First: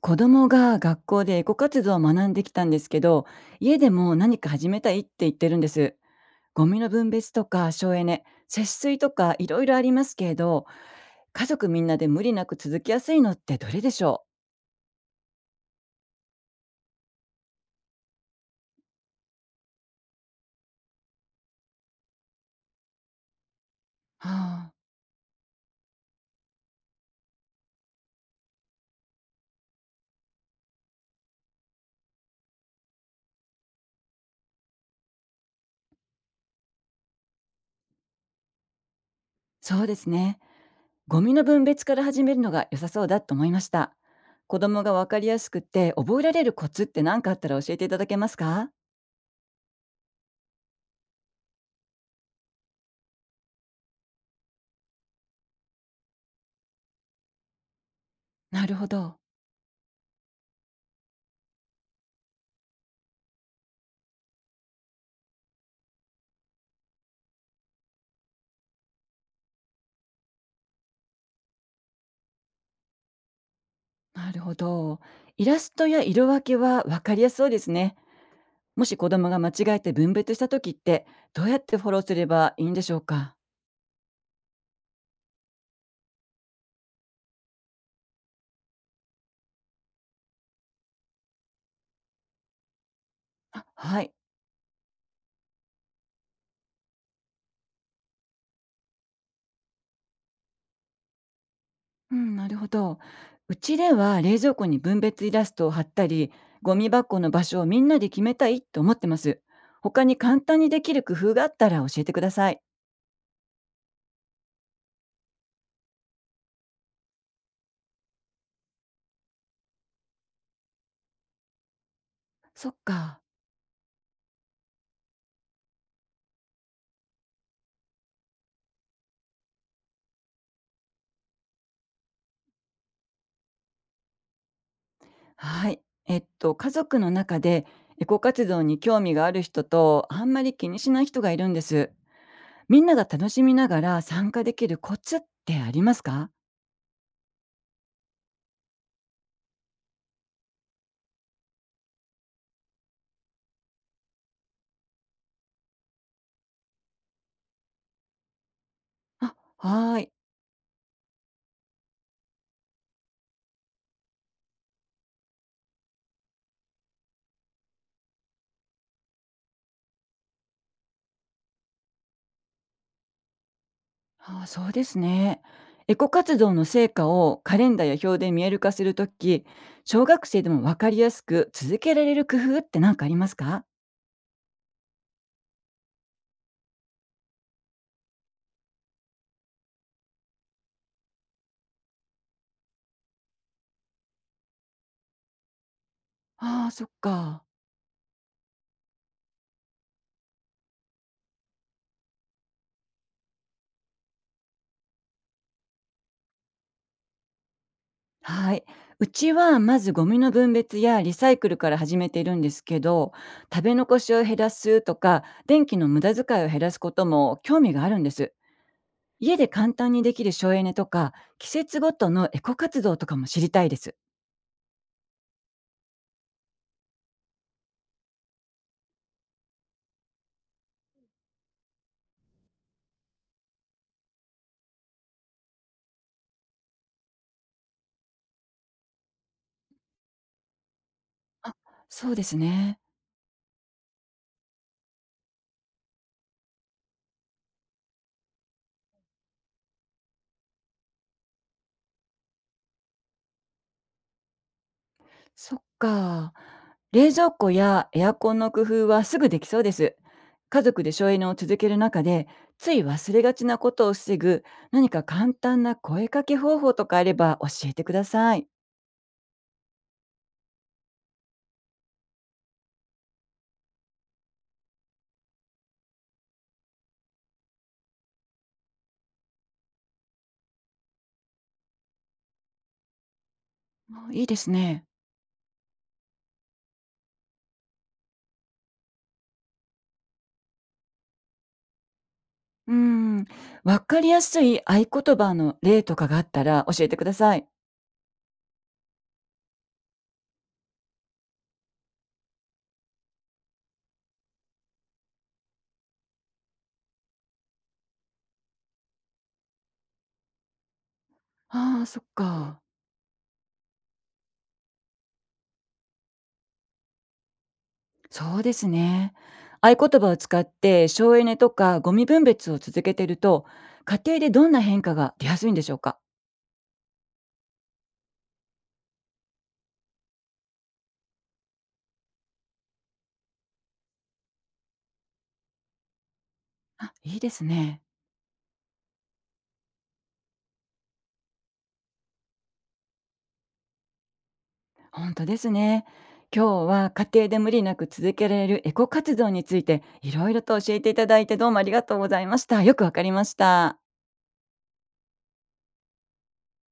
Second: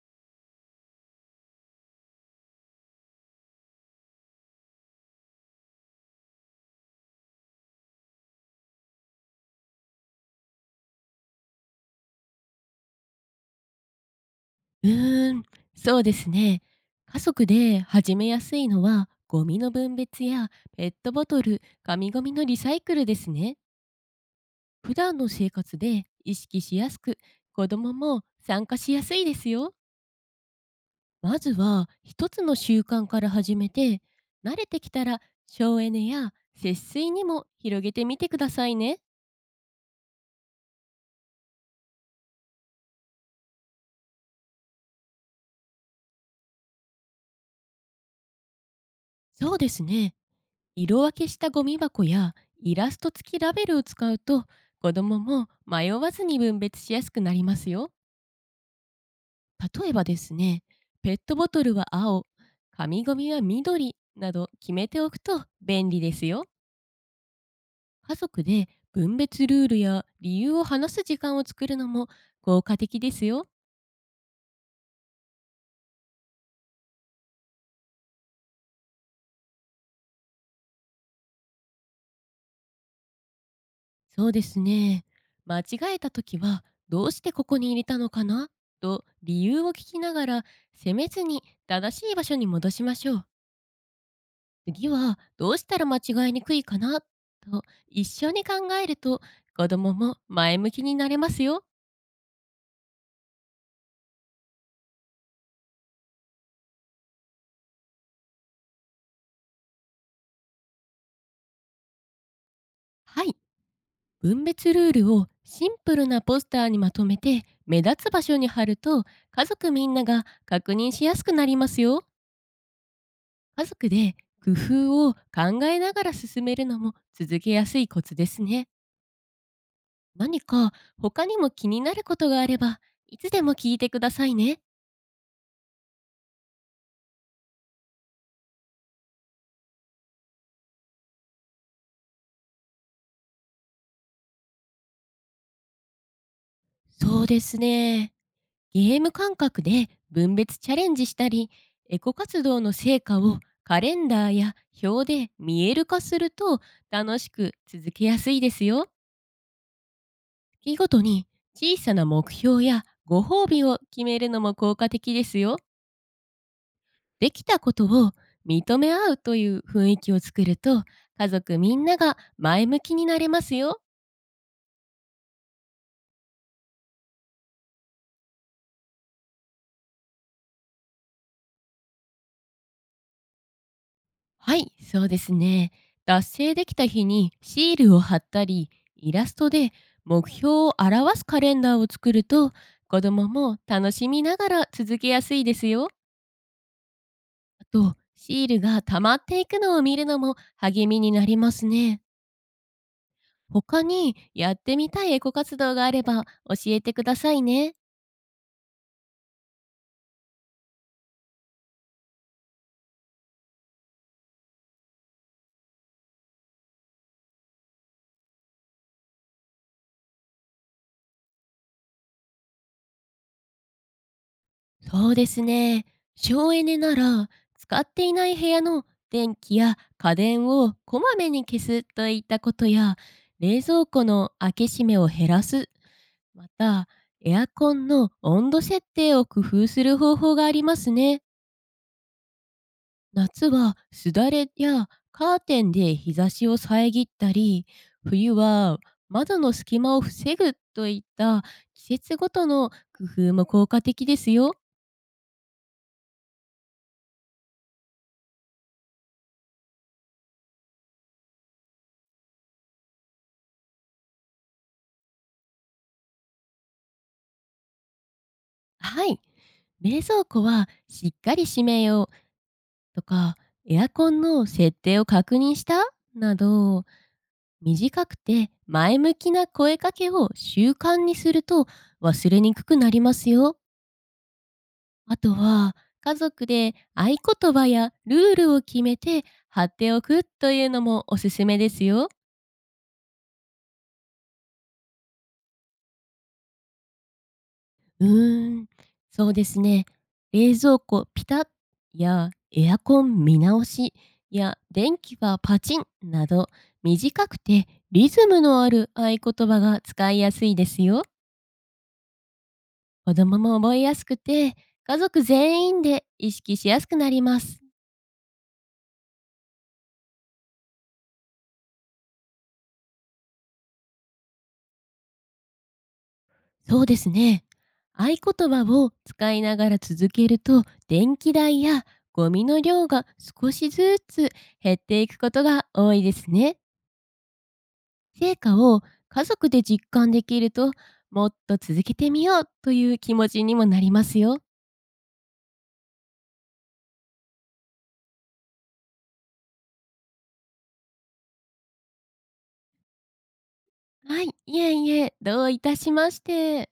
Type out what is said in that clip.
子供が学校でエコ活動を学んできたんですけど、家でも何か始めたいって言ってるんです。ゴミの分別とか省エネ、節水とかいろいろありますけれど、家族みんなで無理なく続きやすいのってどれでしょうーん、そうですね。家族で始めやすいのは、ゴミの分別やペットボトル、紙ゴミのリサイクルですね。う、はあ、普段の生活で意識しやすく、子供も参加しやすいですよ。まずは一つの習慣から始めて、慣れてきたら省エネや節水にも広げてみてくださいね。そうですね。ゴミの分別から始めるのが良さそうだと思いました。子供がわかりやすくて覚えられるコツって何かあったら教えていただけますか。そうですね。色分けしたゴミ箱やイラスト付きラベルを使うと、子どもも迷わずに分別しやすくなりますよ。なるほど。例えばですね、ペットボトルは青、紙ゴミは緑など決めておくと便利ですよ。家族で分別ルールや理由を話す時間を作るのも効果的ですよ。なるほど。イラストや色分けはわかりやすそうですね。もし子供が間違えて分別した時ってどうやってフォローすればいいんでしょうか。そうですね。間違えた時は、どうしてここに入れたのかなと理由を聞きながら、責めずに正しい場所に戻しましょう。あ、はい。次はどうしたら間違いにくいかなと一緒に考えると、子供も前向きになれますよ。うん、なるほど。うちでは冷蔵庫に分別イラストを貼ったり、ゴミ箱の場所をみんなで決めたいと思ってます。他に簡単にできる工夫があったら教えてください。はい。分別ルールをシンプルなポスターにまとめて目立つ場所に貼ると、家族みんなが確認しやすくなりますよ。そっか。家族で工夫を考えながら進めるのも、続けやすいコツですね。何か他にも気になることがあれば、いつでも聞いてくださいね。はい。家族の中でエコ活動に興味がある人とあんまり気にしない人がいるんです。みんなが楽しみながら参加できるコツってありますか。そうですね。ゲーム感覚で分別チャレンジしたり、エコ活動の成果をカレンダーや表で見える化すると、楽しく続けやすいですよ。あ、はーい。月ごとに小さな目標やご褒美を決めるのも効果的ですよ。できたことを認め合うという雰囲気を作ると、家族みんなが前向きになれますよ。ああ、そうですね。エコ活動の成果をカレンダーや表で見える化するとき、小学生でもわかりやすく続けられる工夫って何かありますか。はい、そうですね。達成できた日にシールを貼ったり、イラストで目標を表すカレンダーを作ると、子供も楽しみながら続けやすいですよ。ああ、そっか。あと、シールが溜まっていくのを見るのも励みになりますね。他にやってみたいエコ活動があれば教えてくださいね。はい。うちはまずゴミの分別やリサイクルから始めているんですけど、食べ残しを減らすとか、電気の無駄遣いを減らすことも興味があるんです。家で簡単にできる省エネとか、季節ごとのエコ活動とかも知りたいです。そうですね。省エネなら、使っていない部屋の電気や家電をこまめに消すといったことや、冷蔵庫の開け閉めを減らす、また、エアコンの温度設定を工夫する方法がありますね。そうですね。夏はすだれやカーテンで日差しを遮ったり、冬は窓の隙間を防ぐといった季節ごとの工夫も効果的ですよ。そっか。冷蔵庫やエアコンの工夫はすぐできそうです。家族で省エネを続ける中で、つい忘れがちなことを防ぐ、何か簡単な声かけ方法とかあれば教えてください。はい。冷蔵庫はしっかり閉めようとか、エアコンの設定を確認したなど、短くて前向きな声かけを習慣にすると、忘れにくくなりますよ。あ、いいですね。あとは、家族で合言葉やルールを決めて貼っておくというのもおすすめですよ。うーん。わかりやすい合言葉の例とかがあったら教えてください。うーん、そうですね。冷蔵庫ピタッやエアコン見直しや電気はパチンなど、短くてリズムのある合言葉が使いやすいですよ。ああ、そっか。子供も覚えやすくて、家族全員で意識しやすくなります。そうですね。合言葉を使って省エネとかゴミ分別を続けていると、家庭でどんな変化が出やすいんでしょうか。そうですね。合言葉を使いながら続けると、電気代やゴミの量が少しずつ減っていくことが多いですね。あ、いいですね。成果を家族で実感できると、もっと続けてみようという気持ちにもなりますよ。本当ですね。今日は家庭で無理なく続けられるエコ活動について、いろいろと教えていただいて、どうもありがとうございました。よくわかりました。はい、いえいえ、どういたしまして。